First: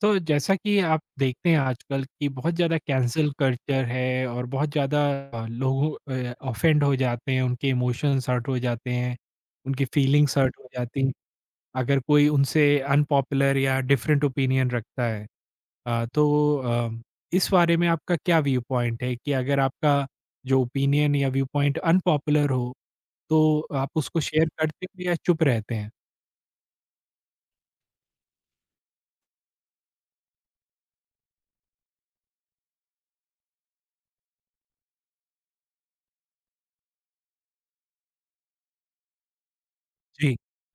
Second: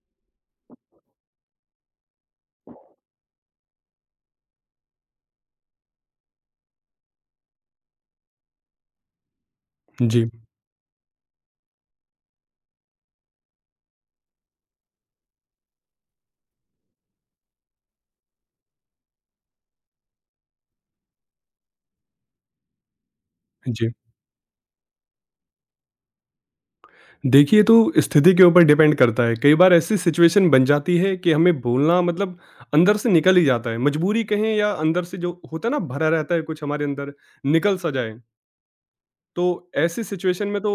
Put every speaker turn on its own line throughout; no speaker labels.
तो जैसा कि आप देखते हैं आजकल कि बहुत ज़्यादा कैंसल कल्चर है और बहुत ज़्यादा लोग ऑफेंड हो जाते हैं, उनके इमोशंस हर्ट हो जाते हैं, उनकी
जी,
फीलिंग्स हर्ट हो जाती हैं, अगर कोई उनसे अनपॉपुलर या डिफरेंट ओपिनियन रखता है। तो इस बारे में आपका क्या व्यू पॉइंट है कि अगर आपका जो ओपिनियन या व्यू पॉइंट अनपॉपुलर हो, तो
जी।
आप उसको शेयर करते हो या चुप रहते हैं?
देखिए, तो स्थिति के ऊपर डिपेंड करता है। कई बार ऐसी सिचुएशन बन जाती है कि हमें बोलना मतलब अंदर से निकल ही जाता है। मजबूरी कहें या अंदर से जो होता है ना भरा रहता है कुछ हमारे अंदर, निकल सा जाए। तो ऐसी
जी।
सिचुएशन में तो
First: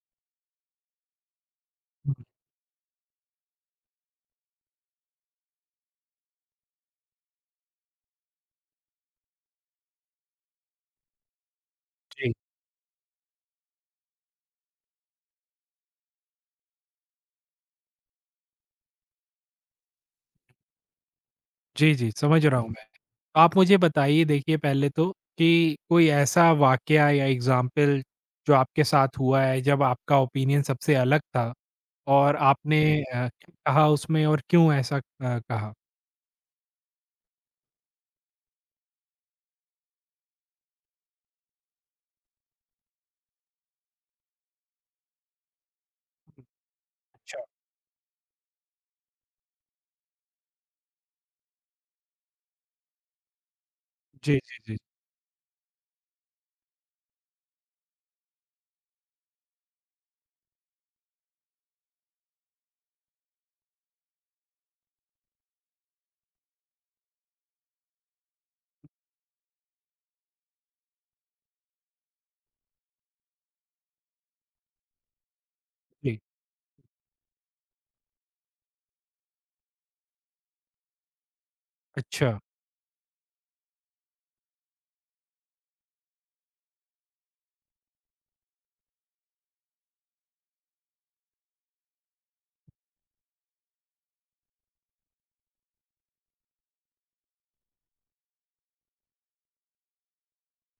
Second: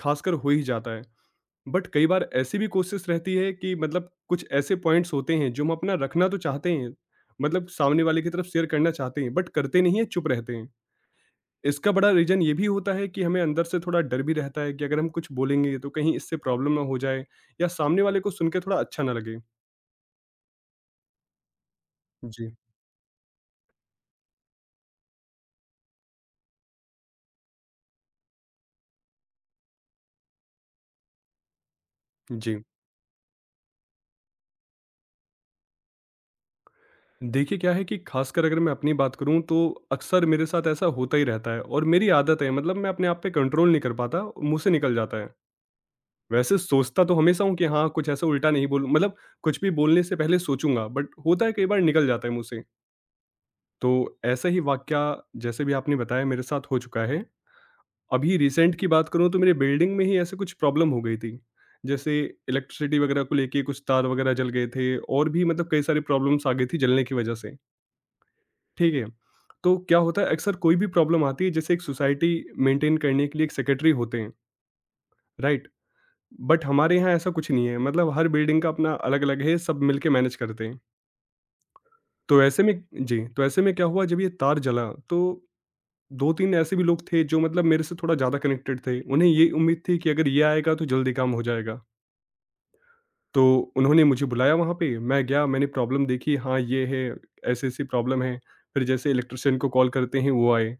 खासकर हो ही जाता है। बट कई
हुँ,
बार ऐसी भी कोशिश रहती है कि मतलब कुछ ऐसे पॉइंट्स होते हैं जो हम अपना रखना तो चाहते हैं, मतलब सामने वाले की तरफ शेयर करना चाहते हैं, बट करते नहीं है, चुप रहते हैं। इसका बड़ा
जी।
रीजन ये भी होता है कि हमें अंदर से थोड़ा डर भी रहता है कि अगर हम कुछ बोलेंगे तो कहीं इससे प्रॉब्लम ना हो जाए या सामने वाले को सुन के थोड़ा अच्छा ना लगे।
जी, जी, समझ
जी।
रहा हूँ मैं। आप मुझे बताइए देखिए पहले तो कि कोई ऐसा वाकया या एग्जाम्पल जो आपके साथ हुआ है जब आपका ओपिनियन सबसे अलग था और
जी,
आपने जी। क्या कहा उसमें और क्यों ऐसा कहा?
देखिए क्या है कि खासकर अगर मैं अपनी बात करूं तो अक्सर मेरे साथ ऐसा होता ही रहता है और मेरी आदत है, मतलब मैं अपने आप पे कंट्रोल नहीं कर पाता, मुंह से निकल जाता है। वैसे सोचता तो
अच्छा।
हमेशा हूँ कि हाँ, कुछ ऐसा उल्टा नहीं बोलूँ, मतलब कुछ भी बोलने से पहले सोचूँगा, बट होता है कई बार निकल जाता है मुँह से। तो
जी,
ऐसा
जी,
ही
जी,
वाकया जैसे भी आपने बताया मेरे साथ हो चुका है। अभी रिसेंट की बात करूँ तो मेरे बिल्डिंग में ही ऐसे कुछ प्रॉब्लम हो गई थी। जैसे इलेक्ट्रिसिटी वगैरह को लेके कुछ तार वगैरह जल गए थे और भी मतलब कई सारी प्रॉब्लम्स आ गई थी जलने की वजह से, ठीक है? तो क्या होता है अक्सर कोई भी प्रॉब्लम आती है, जैसे एक सोसाइटी मेंटेन करने के लिए एक सेक्रेटरी होते हैं, राइट?
जी।
बट हमारे यहाँ ऐसा कुछ नहीं है, मतलब हर बिल्डिंग का अपना अलग अलग है, सब मिलके मैनेज करते हैं।
अच्छा,
तो ऐसे में जी, तो ऐसे में क्या हुआ जब ये तार जला तो दो तीन ऐसे भी लोग थे जो मतलब मेरे से थोड़ा ज़्यादा कनेक्टेड थे, उन्हें ये उम्मीद थी कि अगर ये आएगा तो जल्दी काम हो जाएगा। तो उन्होंने मुझे बुलाया वहाँ पे, मैं गया, मैंने प्रॉब्लम देखी, हाँ, ये है, ऐसी-ऐसी प्रॉब्लम है। फिर जैसे इलेक्ट्रीशियन को कॉल करते हैं वो आए।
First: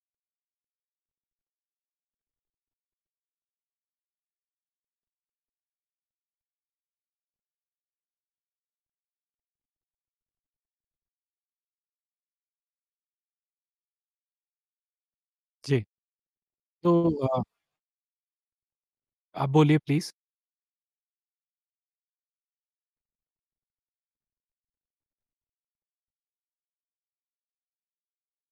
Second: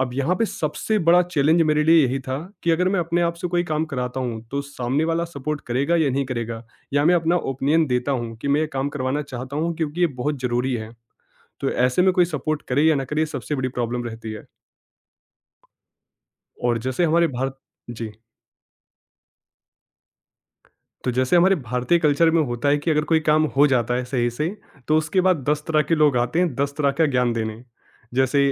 अब यहाँ पे सबसे बड़ा चैलेंज मेरे लिए यही था कि अगर मैं अपने आप से कोई काम कराता हूँ, तो सामने वाला सपोर्ट करेगा या नहीं करेगा? या मैं अपना ओपिनियन देता हूँ कि मैं ये काम करवाना चाहता हूँ क्योंकि ये बहुत ज़रूरी है। तो ऐसे में कोई सपोर्ट करे या ना करे, सबसे बड़ी प्रॉब्लम रहती है।
जी।
और
तो
जैसे हमारे
अ,
भारत। जी।
आप बोलिए प्लीज़।
तो जैसे हमारे भारतीय कल्चर में होता है कि अगर कोई काम हो जाता है सही से तो उसके बाद दस तरह के लोग आते हैं दस तरह का ज्ञान देने। जैसे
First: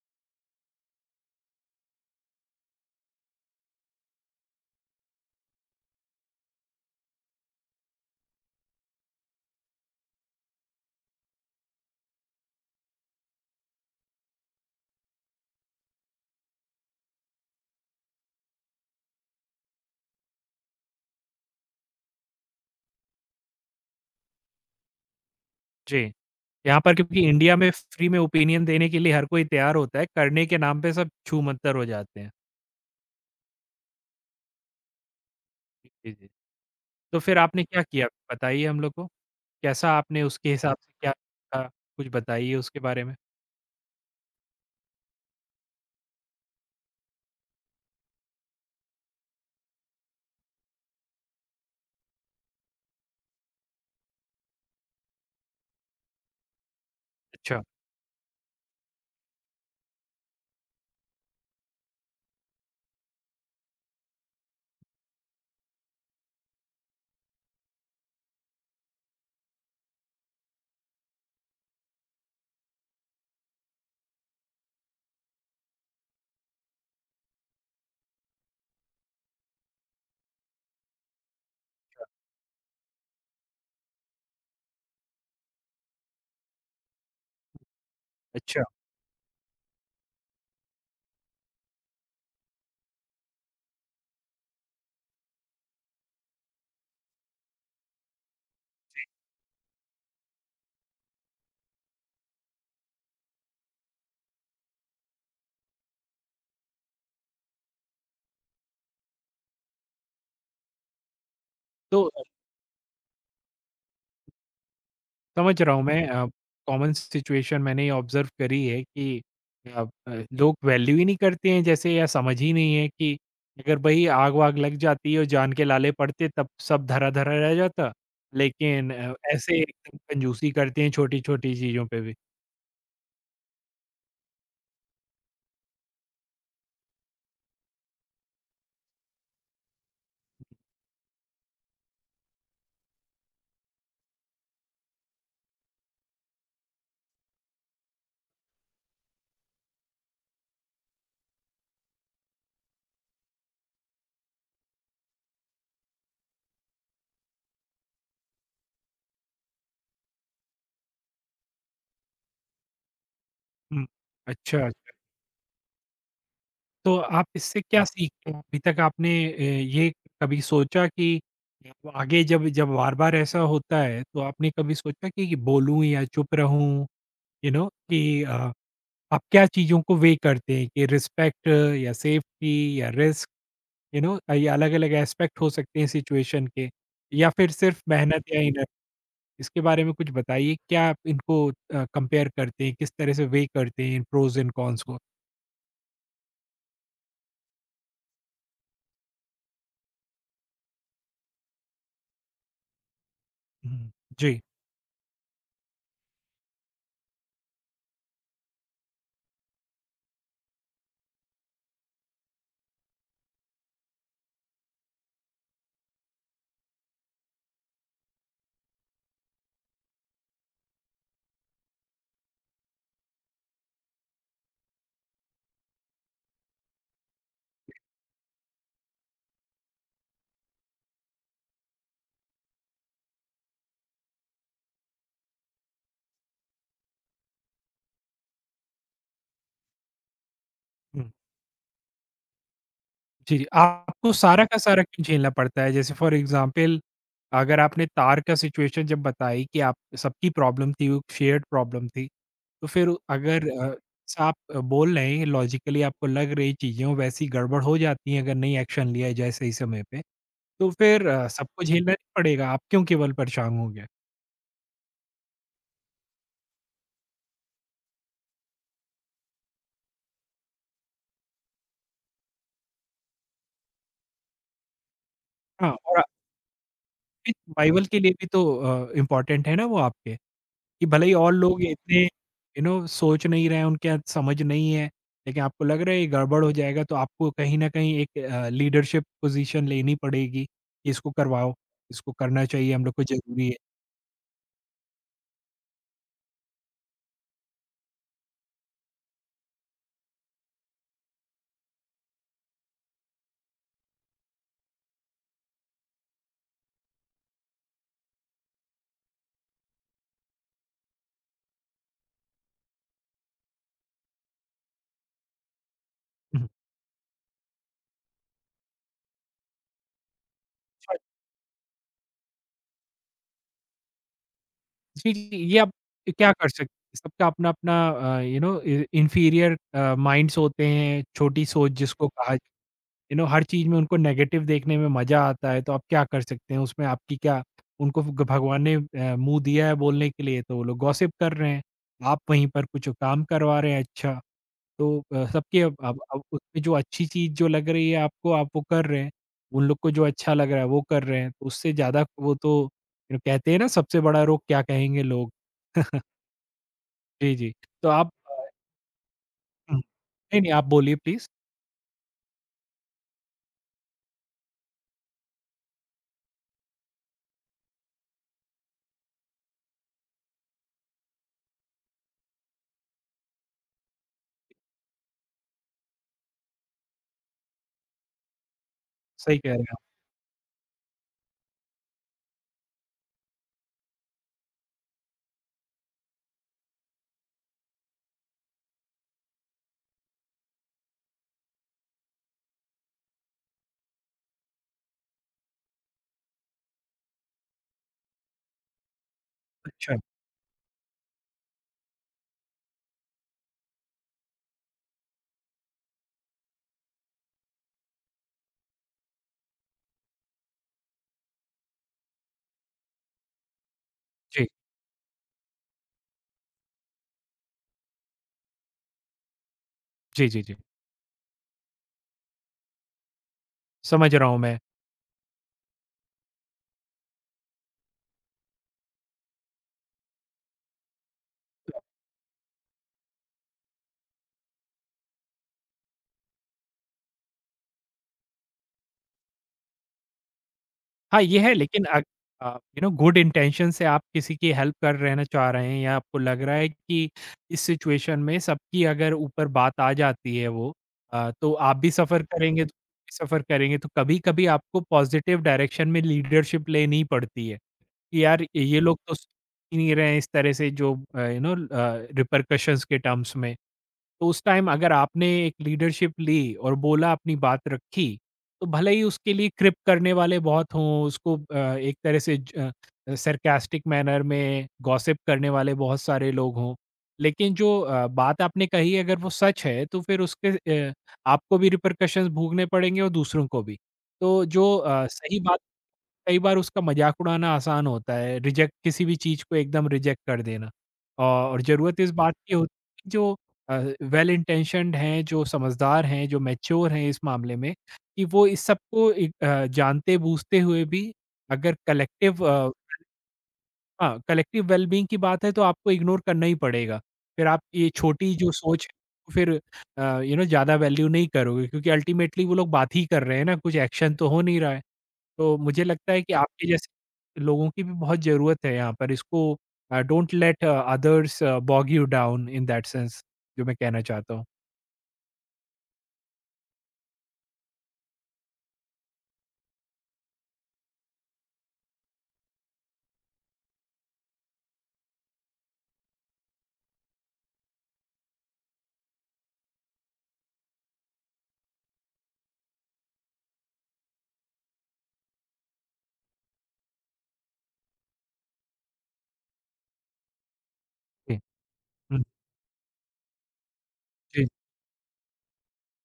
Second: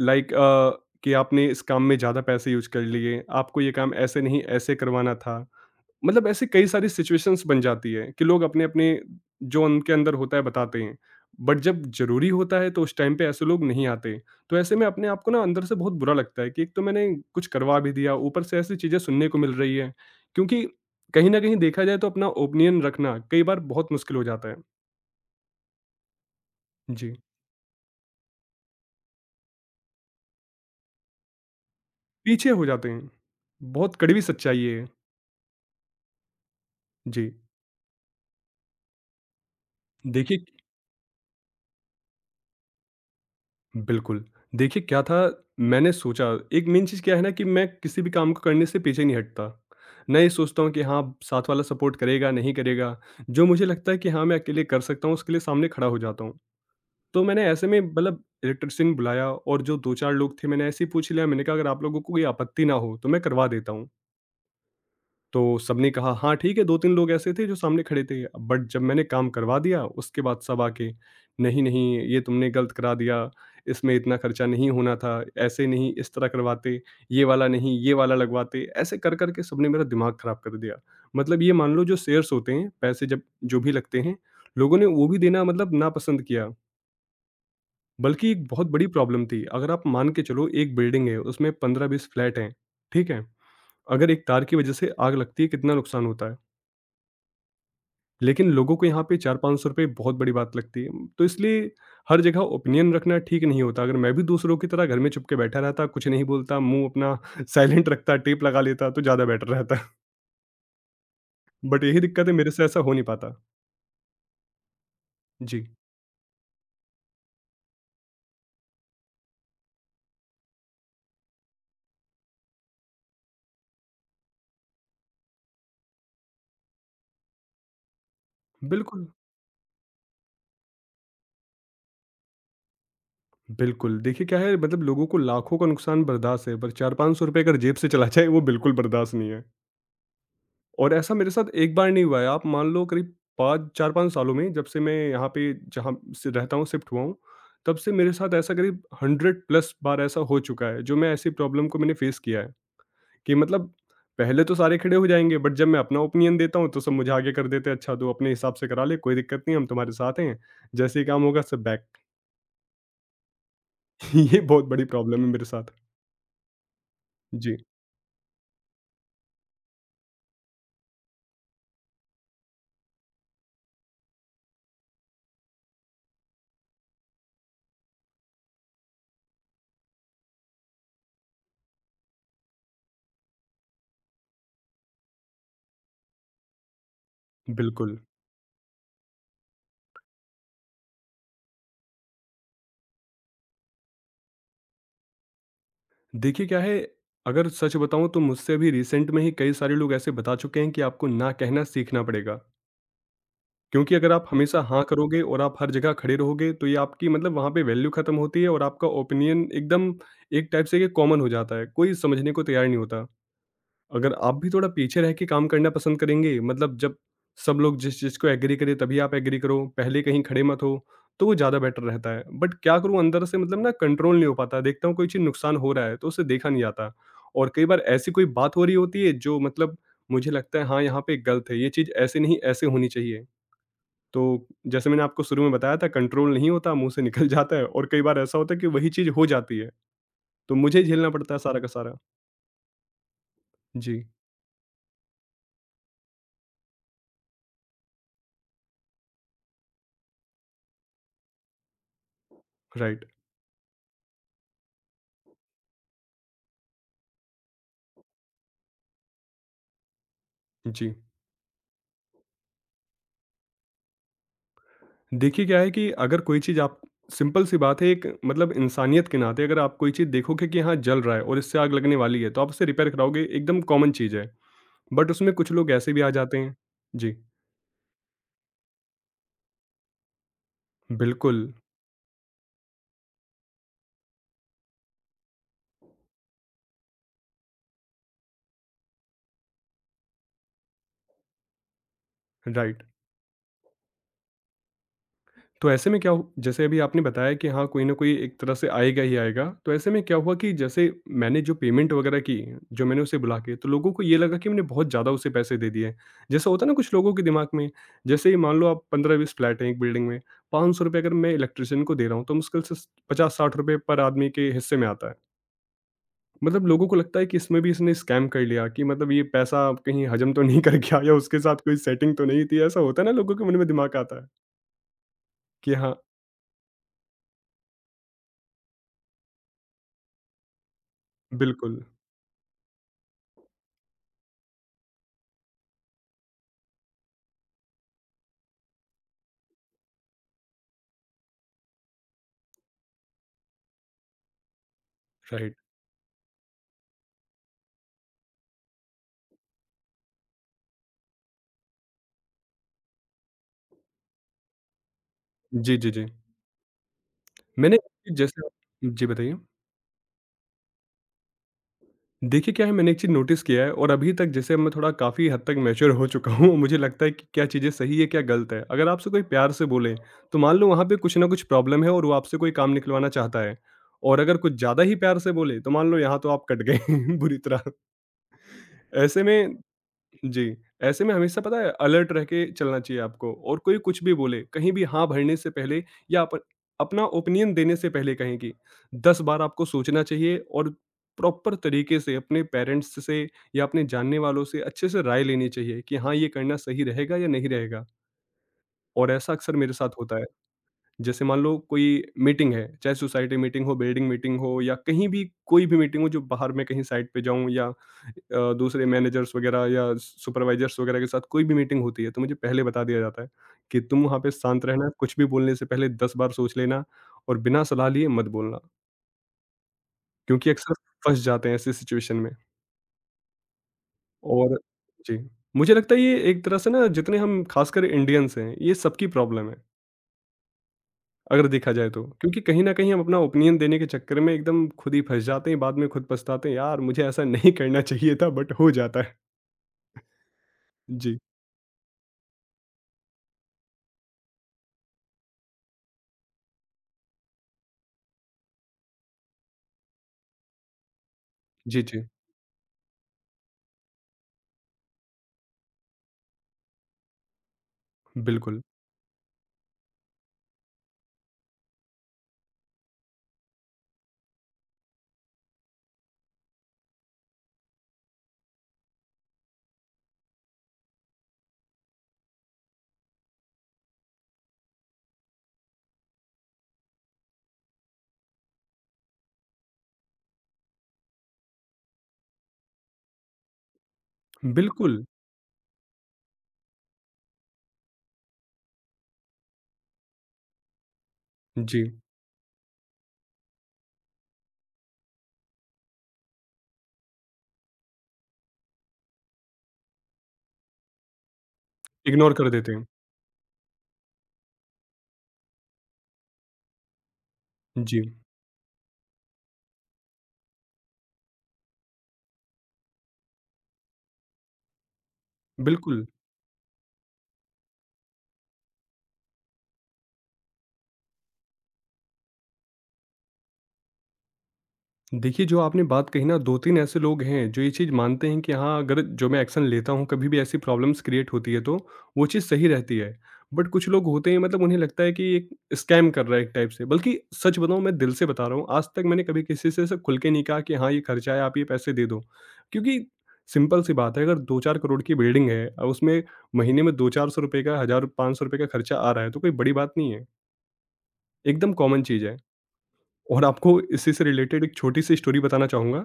लाइक कि आपने इस काम में ज़्यादा पैसे यूज कर लिए, आपको ये काम ऐसे नहीं ऐसे करवाना था। मतलब ऐसे कई सारी सिचुएशंस बन जाती है कि लोग अपने-अपने जो उनके अंदर होता है बताते हैं। बट जब ज़रूरी होता है तो उस टाइम पे ऐसे लोग नहीं आते। तो ऐसे में अपने आप को ना अंदर से बहुत बुरा लगता है कि एक तो मैंने कुछ करवा भी दिया, ऊपर से ऐसी चीज़ें सुनने को मिल रही हैं। क्योंकि कहीं न कहीं देखा जाए तो अपना ओपिनियन रखना कई बार बहुत मुश्किल हो जाता है।
जी। यहाँ पर
जी,
क्योंकि इंडिया में फ्री में ओपिनियन देने के लिए हर कोई तैयार होता है, करने के नाम पे सब छूमंतर हो जाते हैं।
पीछे हो जाते हैं। बहुत कड़वी सच्चाई है ये।
जी, जी। तो
जी,
फिर आपने क्या किया? बताइए हम लोग को। कैसा आपने
देखिए
उसके हिसाब से क्या अ, कुछ बताइए उसके बारे में?
बिल्कुल। देखिए क्या था, मैंने सोचा, एक मेन चीज़ क्या है ना कि मैं किसी भी काम को करने से पीछे नहीं हटता। मैं ये सोचता हूँ कि हाँ, साथ वाला सपोर्ट करेगा, नहीं करेगा। जो मुझे लगता है कि हाँ, मैं अकेले कर सकता हूँ, उसके लिए सामने खड़ा हो जाता हूँ। तो मैंने
अच्छा,
ऐसे में मतलब इलेक्ट्रीशियन बुलाया और जो 2-4 लोग थे मैंने ऐसे ही पूछ लिया, मैंने कहा अगर आप लोगों को कोई आपत्ति ना हो तो मैं करवा देता हूँ। तो सबने कहा हाँ ठीक है, 2-3 लोग ऐसे थे जो सामने खड़े थे। बट जब मैंने काम करवा दिया उसके बाद सब आके नहीं, नहीं ये तुमने गलत करा दिया, इसमें इतना खर्चा नहीं होना था, ऐसे नहीं इस तरह करवाते, ये वाला नहीं ये वाला लगवाते, ऐसे कर कर के सबने मेरा दिमाग खराब कर दिया। मतलब ये मान लो जो शेयर्स होते हैं, पैसे जब जो भी लगते हैं, लोगों ने वो भी देना मतलब नापसंद किया। बल्कि एक
अच्छा।
बहुत बड़ी प्रॉब्लम थी। अगर आप मान के चलो एक बिल्डिंग है उसमें 15-20 फ्लैट हैं, ठीक है? अगर एक तार की वजह से आग लगती है कितना नुकसान होता है। लेकिन लोगों को यहाँ पे 4-5 सौ रुपए बहुत बड़ी बात लगती है। तो इसलिए हर जगह ओपिनियन रखना ठीक नहीं होता। अगर मैं भी दूसरों की तरह घर में चुपके बैठा रहता, कुछ नहीं बोलता, मुँह अपना साइलेंट रखता, टेप लगा लेता तो ज़्यादा बेटर रहता। बट यही
तो
दिक्कत है, मेरे से ऐसा हो नहीं पाता।
समझ
जी।
रहा हूँ मैं कॉमन सिचुएशन मैंने ये ऑब्ज़र्व करी है कि लोग वैल्यू ही नहीं करते हैं जैसे या समझ ही नहीं है कि अगर भई आग-वाग लग जाती और जान के लाले पड़ते तब सब धरा-धरा रह जाता। लेकिन
बिल्कुल,
ऐसे एकदम कंजूसी करते हैं छोटी-छोटी चीज़ों पे भी।
बिल्कुल। देखिए क्या है, मतलब लोगों को लाखों का नुकसान बर्दाश्त है पर 4-5 सौ रुपए अगर जेब से चला जाए वो बिल्कुल बर्दाश्त नहीं है। और ऐसा मेरे साथ एक बार नहीं हुआ है, आप मान लो करीब 5 4-5 सालों में जब से मैं यहाँ पे जहाँ से रहता हूँ शिफ्ट हुआ हूँ, तब से मेरे साथ ऐसा करीब 100 प्लस बार ऐसा हो चुका है, जो मैं ऐसी प्रॉब्लम को मैंने फेस किया है, कि मतलब पहले तो सारे खड़े हो जाएँगे, बट जब मैं अपना ओपिनियन देता हूँ, तो सब मुझे आगे कर देते हैं, "अच्छा तू अपने हिसाब से करा ले, कोई दिक्कत नहीं है, हम तुम्हारे साथ हैं, जैसे ही काम होगा सब बैक।"
हुँ,
ये
अच्छा,
बहुत बड़ी
अच्छा।
प्रॉब्लम है मेरे साथ।
तो आप
जी,
इससे क्या सीखते हो? अभी तक आपने ये कभी सोचा कि आप आगे जब जब बार-बार ऐसा होता है, तो आपने कभी सोचा कि बोलूँ या चुप रहूँ? यू नो कि आप क्या चीज़ों को वेइ करते हैं कि रिस्पेक्ट या सेफ्टी या रिस्क यू नो ये अलग-अलग एस्पेक्ट हो सकते हैं सिचुएशन के या फिर सिर्फ
बिल्कुल।
मेहनत या इनर? इसके बारे में कुछ बताइए, क्या आप इनको कंपेयर करते हैं? किस तरह से वेइ करते हैं इन प्रोज़ एंड कॉन्स को?
देखिए क्या है, अगर सच बताऊँ तो मुझसे अभी रिसेंट में ही कई सारे लोग ऐसे बता चुके हैं कि आपको ना कहना सीखना पड़ेगा।
हुँ,
क्योंकि अगर आप
जी।
हमेशा बिल्कुल हाँ करोगे और आप हर जगह खड़े रहोगे तो ये आपकी मतलब वहाँ पे वैल्यू खत्म होती है और आपका ओपिनियन एकदम एक टाइप से ये कॉमन हो जाता है, कोई समझने को तैयार नहीं होता। अगर आप भी थोड़ा पीछे रह के काम करना पसंद करेंगे, मतलब जब सब लोग जिस चीज़ को एग्री करें तभी आप एग्री करो, पहले कहीं खड़े मत हो, तो वो ज़्यादा बेटर रहता है। बट क्या करूँ अंदर से मतलब ना कंट्रोल नहीं हो पाता, देखता हूँ कोई चीज़ नुकसान हो रहा है तो उसे देखा नहीं जाता। और कई बार ऐसी कोई बात हो रही होती है जो मतलब मुझे लगता है हाँ यहाँ पे गलत है, ये चीज़ ऐसे नहीं ऐसे होनी चाहिए, तो जैसे मैंने आपको शुरू में बताया था कंट्रोल नहीं होता मुंह से निकल जाता है और कई बार ऐसा होता है कि वही चीज़ हो जाती है तो मुझे झेलना पड़ता है सारा का सारा।
जी, जी,
जी।
आपको सारा का सारा क्यों झेलना पड़ता है? जैसे फॉर एग्ज़ाम्पल अगर आपने तार का सिचुएशन जब बताई कि आप सबकी प्रॉब्लम थी, वो शेयर्ड प्रॉब्लम थी, तो फिर
राइट।
अगर अ, स आप बोल रहे हैं लॉजिकली आपको लग रही चीज़ें वो वैसी गड़बड़ हो जाती हैं अगर नहीं एक्शन लिया जाए सही समय पे, तो
जी,
फिर सबको झेलना नहीं पड़ेगा, आप क्यों केवल परेशान होंगे?
देखिए क्या है कि अगर कोई चीज़ आप, सिंपल सी बात है, एक मतलब इंसानियत के नाते अगर आप कोई चीज़ देखोगे कि हाँ जल रहा है और इससे आग लगने वाली है तो आप उसे रिपेयर कराओगे, एकदम कॉमन चीज़ है। बट उसमें कुछ
हाँ,
लोग ऐसे भी
और
आ जाते हैं। जी।
आपके सर्वाइवल के लिए भी तो इम्पोर्टेंट है ना वो आपके। कि भले ही और
बिल्कुल।
लोग इतने यू नो सोच नहीं रहे हैं, उनके यहाँ समझ नहीं है, लेकिन आपको लग रहा है ये गड़बड़ हो जाएगा तो आपको कहीं न कहीं एक लीडरशिप पोज़ीशन लेनी पड़ेगी, कि इसको करवाओ, इसको करना चाहिए
राइट,
हम लोग को ज़रूरी है।
तो ऐसे में क्या हु, जैसे अभी आपने बताया कि हाँ, कोई न कोई एक तरह से आएगा ही आएगा, तो ऐसे में क्या हुआ कि जैसे मैंने जो पेमेंट वगैरह की, जो मैंने उसे बुला के, तो लोगों को ये लगा कि मैंने बहुत ज़्यादा उसे पैसे दे दिए। जैसा होता है ना कुछ लोगों के दिमाग में, जैसे ही मान लो आप 15-20 फ्लैट हैं एक बिल्डिंग में, ₹500 अगर मैं इलेक्ट्रीशियन को दे रहा हूँ, तो मुश्किल से स ₹50-60 पर आदमी के हिस्से में आता है।
हुँ,
मतलब लोगों को लगता है कि इसमें भी इसने स्कैम कर लिया, कि मतलब ये पैसा कहीं हजम तो नहीं
अच्छा।
करके आया, उसके साथ कोई सेटिंग तो नहीं थी, ऐसा होता है ना लोगों के मन में दिमाग आता है।
जी, जी, ये आप
कि हाँ
क्या कर सकते हैं सबका अपना-अपना यू नो इ इन्फीरियर माइंड्स होते हैं, छोटी सोच
बिल्कुल,
जिसको कहा यू नो हर चीज़ में उनको नेगेटिव देखने में मज़ा आता है, तो आप क्या कर सकते हैं उसमें आपकी क्या उनको ग भगवान ने मुँह दिया है बोलने के लिए, तो वो लोग गॉसिप कर रहे हैं, आप वहीं पर कुछ काम करवा रहे हैं अच्छा। तो
राइट।
सबकी अब उसमें जो अच्छी चीज़ जो लग रही है आपको, आप वो कर रहे हैं, उन लोग को जो अच्छा लग रहा है वो कर रहे हैं, तो उससे ज़्यादा वो तो यू नो कहते हैं ना सबसे बड़ा रोग क्या कहेंगे लोग।
जी, जी, जी।
जी, जी।
मैंने,
तो आप
जैसे, जी, बताइए?
हुँ। नहीं, नहीं आप बोलिए प्लीज़,
देखिए क्या है, मैंने एक चीज़ नोटिस किया है और अभी तक जैसे मैं थोड़ा काफ़ी हद तक मैच्योर हो चुका हूँ, मुझे लगता है कि क्या चीज़ें सही है, क्या गलत है। अगर आपसे कोई प्यार से बोले, तो मान लो वहाँ पे कुछ ना कुछ प्रॉब्लम है और वो आपसे कोई काम निकलवाना चाहता है और अगर कुछ ज़्यादा ही प्यार से बोले, तो मान लो यहाँ तो आप कट गए बुरी तरह। ऐसे
सही कह
में
रहे हैं आप।
जी, ऐसे में हमेशा पता है अलर्ट रह के चलना चाहिए आपको, और कोई कुछ भी बोले, कहीं भी हाँ भरने से पहले या अप अपना ओपिनियन देने से पहले कहीं की 10 बार आपको सोचना चाहिए और प्रॉपर तरीके से अपने पेरेंट्स से या अपने जानने वालों से अच्छे से राय लेनी चाहिए कि हाँ, ये करना सही रहेगा या नहीं रहेगा, और ऐसा अक्सर मेरे साथ
अच्छा,
होता है। जैसे मान लो कोई मीटिंग है, चाहे सोसाइटी मीटिंग हो, बिल्डिंग मीटिंग हो, या कहीं भी कोई भी मीटिंग हो, जो बाहर में कहीं साइट पे जाऊं या दूसरे मैनेजर्स वगैरह या सुपरवाइजर्स वगैरह के साथ कोई भी मीटिंग होती है, तो मुझे पहले बता दिया जाता है कि तुम वहां पे
जी।
शांत रहना, कुछ भी बोलने से पहले दस बार सोच लेना और बिना सलाह लिए मत बोलना,
जी, जी,
क्योंकि
जी।
अक्सर फंस जाते हैं ऐसी सिचुएशन में।
समझ रहा हूँ मैं।
और जी, मुझे लगता है ये एक तरह से ना जितने हम खासकर इंडियंस हैं ये सबकी प्रॉब्लम है अगर देखा जाए तो। क्योंकि कहीं न कहीं हम अपना ओपिनियन देने के चक्कर में एकदम खुद ही फँस जाते हैं, बाद में खुद पछताते हैं, यार मुझे ऐसा नहीं करना चाहिए था, बट हो जाता है। जी।
हाँ, ये है लेकिन uh, you know good intention से आप किसी की हेल्प कर रहना चाह रहे हैं या आपको लग रहा है कि इस सिचुएशन में सबकी अगर ऊपर बात आ जाती है वो तो आप
जी,
भी
जी।
सफ़र करेंगे तो भी सफ़र करेंगे तो कभी-कभी आपको पॉजिटिव डायरेक्शन में लीडरशिप लेनी पड़ती है कि यार
बिल्कुल।
ये लोग तो सोच ही नहीं रहे हैं इस तरह से जो यू नो रिपरकशंस के टर्म्स में। तो उस टाइम अगर आपने एक लीडरशिप ली और बोला अपनी बात रखी, तो भले ही उसके लिए क्रिप करने वाले बहुत हों, उसको एक तरह से सरकास्टिक मैनर में गॉसिप करने वाले बहुत सारे लोग हों। लेकिन जो बात आपने कही अगर वो सच है तो फिर उसके आपको भी रिपरकशंस भोगने पड़ेंगे और दूसरों को भी। तो जो
बिल्कुल।
सही बात कई बार उसका मज़ाक उड़ाना आसान होता है, रिजेक्ट किसी भी चीज़ को एकदम रिजेक्ट कर देना। और
जी।
ज़रूरत इस बात की होती है कि जो अ, वेल इंटेंशन्ड हैं, जो समझदार हैं, जो मैच्योर हैं इस मामले में, कि वो इस सबको जानते-बूझते हुए भी अगर
इग्नोर
कलेक्टिव
कर देते हैं।
हाँ, कलेक्टिव वेल-बीइंग की बात है तो आपको इग्नोर करना ही पड़ेगा। फिर आप ये
जी,
छोटी जो सोच है, तो फिर यू नो ज़्यादा वैल्यू नहीं करोगे क्योंकि अल्टीमेटली वो लोग बात ही कर रहे हैं ना, कुछ एक्शन तो हो नहीं रहा है। तो मुझे
बिल्कुल।
लगता है कि आपके जैसे लोगों की भी बहुत ज़रूरत है यहाँ पर। इसको don't let others bog you down in that sense जो मैं कहना चाहता हूँ।
देखिए, जो आपने बात कही ना, 2-3 ऐसे लोग हैं जो ये चीज़ मानते हैं कि हाँ, अगर जो मैं एक्शन लेता हूँ कभी भी ऐसी प्रॉब्लम्स क्रिएट होती है तो वो चीज़ सही रहती है। बट कुछ लोग होते हैं, मतलब उन्हें लगता है कि ये एक स्कैम कर रहा है एक टाइप से। बल्कि सच बताऊँ, मैं दिल से बता रहा हूँ, आज तक मैंने कभी किसी से ऐसे खुल के नहीं कहा कि हाँ, ये खर्चा है आप ये पैसे दे दो। क्योंकि सिंपल सी बात है, अगर 2-4 करोड़ की बिल्डिंग है और उसमें महीने में 2-400 रुपए का, 1000-500 रुपए का खर्चा आ रहा है, तो कोई बड़ी बात नहीं है,
जी,
एकदम कॉमन
हुँ,
चीज़ है। और आपको इसी से
जी,
रिलेटेड एक छोटी-सी स्टोरी बताना चाहूँगा।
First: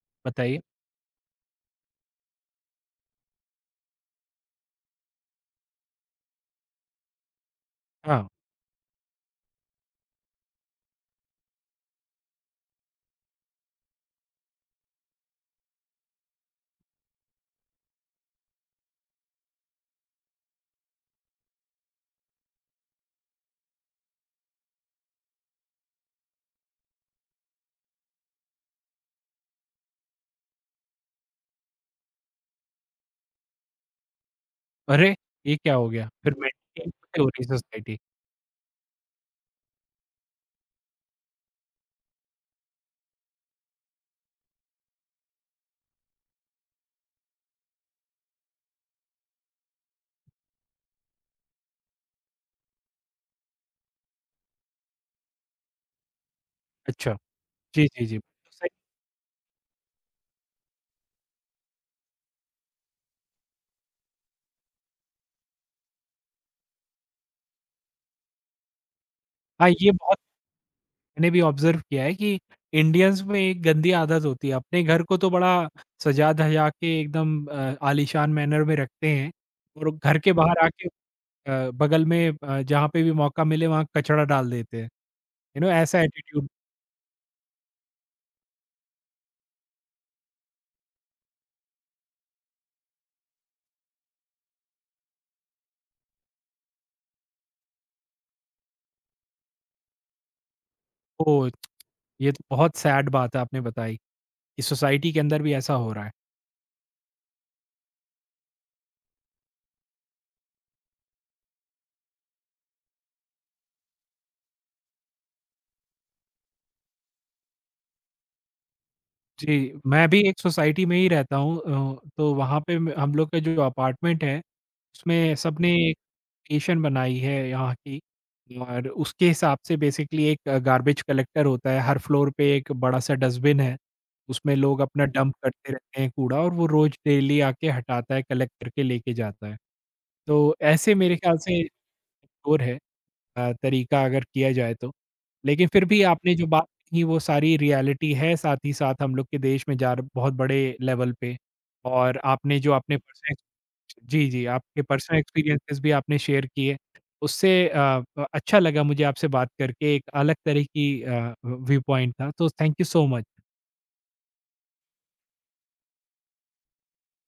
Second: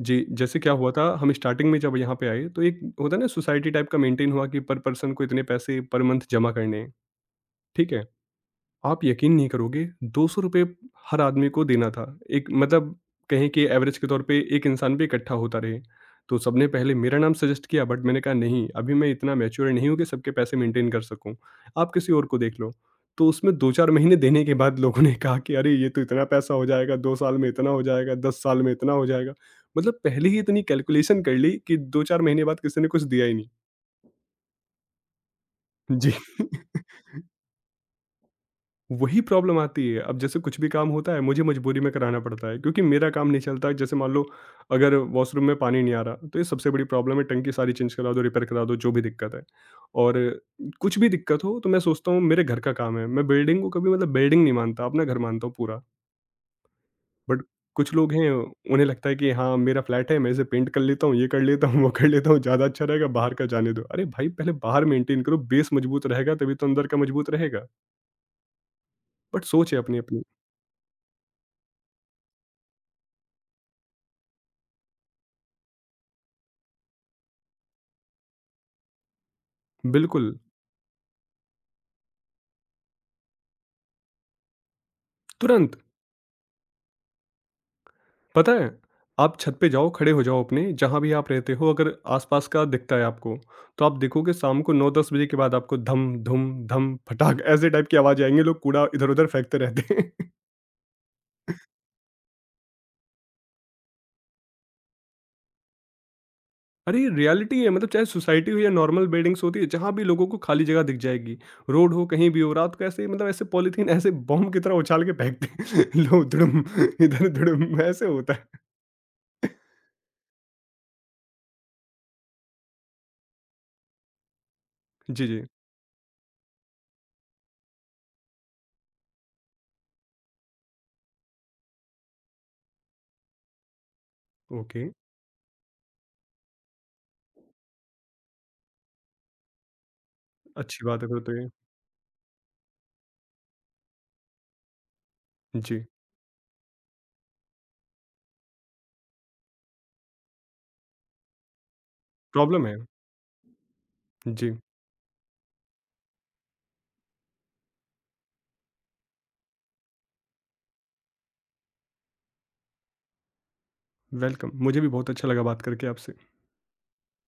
जी, जैसे
बताइए?
क्या हुआ था, हम स्टार्टिंग में जब यहाँ पे आए तो एक होता है ना सोसाइटी टाइप का, मेंटेन हुआ कि पर पर्सन को इतने पैसे पर मंथ जमा करने हैं, ठीक है?
हाँ,
आप यकीन नहीं करोगे, ₹200 हर आदमी को देना था। एक मतलब कहें कि एवरेज के तौर पे एक इंसान पे इकट्ठा होता रहे। तो सबने पहले मेरा नाम सजेस्ट किया, बट मैंने कहा नहीं, अभी मैं इतना मैच्योर नहीं हूँ कि सबके पैसे मेंटेन कर सकूँ, आप किसी और को देख लो। तो उसमें 2-4 महीने देने के बाद लोगों ने कहा कि अरे ये तो इतना पैसा हो जाएगा, 2 साल में इतना हो जाएगा, 10 साल में इतना हो जाएगा। मतलब पहले ही इतनी कैलकुलेशन कर ली कि 2-4 महीने बाद किसी ने कुछ दिया ही नहीं।
अरे! ये क्या हो गया?
जी।
फिर मेंटेन कैसे हो रही सोसाइटी।
वही प्रॉब्लम आती है। अब जैसे कुछ भी काम होता है, मुझे मजबूरी में कराना पड़ता है क्योंकि मेरा काम नहीं चलता। जैसे मान लो अगर वॉशरूम में पानी नहीं आ रहा, तो ये सबसे बड़ी प्रॉब्लम है। टंकी सारी चेंज करा दो, रिपेयर करा दो, जो भी दिक्कत है। और कुछ भी दिक्कत हो तो मैं सोचता हूँ मेरे घर का काम है। मैं बिल्डिंग को कभी मतलब बिल्डिंग नहीं मानता, अपना घर मानता हूँ पूरा।
अच्छा,
बट
जी,
कुछ
जी,
लोग
जी।
हैं,
सही
उन्हें लगता है कि हाँ मेरा फ्लैट है, मैं इसे पेंट कर लेता हूँ, ये कर लेता हूँ, वो कर लेता हूँ, ज़्यादा अच्छा रहेगा, बाहर का जाने दो। अरे भाई, पहले बाहर मेंटेन करो, बेस मजबूत रहेगा तभी तो अंदर का मजबूत रहेगा। बट
हाँ,
सोच है
ये बहुत
अपनी-अपनी।
मैंने भी ऑब्ज़र्व किया है कि इंडियंस में एक गंदी आदत होती है, अपने घर को तो बड़ा सजा-धजा के एकदम आलीशान मैनर में रखते हैं और घर के
बिल्कुल।
बाहर आके बगल में जहाँ पे भी मौका मिले वहाँ कचरा डाल देते हैं, यू नो
तुरंत
ऐसा एटीट्यूड।
पता है, आप छत पे जाओ, खड़े हो जाओ अपने जहाँ भी आप रहते हो, अगर आसपास का दिखता है आपको, तो आप देखोगे शाम को नौ दस बजे के बाद आपको धम धुम धम फटाक ऐसे टाइप की आवाज आएंगे, लोग कूड़ा इधर उधर फेंकते रहते हैं।
ओह! ये तो बहुत सैड बात है आपने बताई कि सोसाइटी के अंदर भी ऐसा हो रहा है।
अरे ये रियलिटी है, मतलब चाहे सोसाइटी हो या नॉर्मल बिल्डिंग्स होती है, जहाँ भी लोगों को खाली जगह दिख जाएगी, रोड हो कहीं भी हो, रात को ऐसे मतलब ऐसे पॉलीथीन ऐसे बॉम्ब की तरह उछाल के फेंकते हैं। लो धुड़ुम इधर धुड़ुम ऐसे होता है।
जी, मैं भी एक सोसाइटी में ही रहता हूँ तो वहाँ पे म हम लोग का जो अपार्टमेंट है,
जी,
उसमें
जी।
सबने एक लोकेशन बनाई है यहाँ की और उसके हिसाब से बेसिकली एक गार्बेज कलेक्टर होता है, हर फ्लोर पे एक बड़ा-सा डस्टबिन है, उसमें लोग
ओके,
अपना डंप करते रहते हैं कूड़ा और वो रोज़ डेली आके हटाता है, कलेक्ट करके लेके जाता है। तो
अच्छी
ऐसे
बात है
मेरे
फिर
ख्याल
तो ये।
से और है तरीका अगर किया जाए तो। लेकिन
जी,
फिर भी आपने जो बात की वो सारी रियलिटी है साथ ही साथ हम लोग के देश में जार बहुत बड़े लेवल पे और आपने
प्रॉब्लम
जो
है।
अपने पर्सनल जी, जी,
जी,
आपके पर्सनल एक्सपीरियंसेस भी आपने शेयर किए। उससे अच्छा लगा मुझे आपसे बात करके एक अलग तरह की व्यू पॉइंट था। तो thank you so much.
Welcome. मुझे भी बहुत अच्छा लगा बात करके आपसे।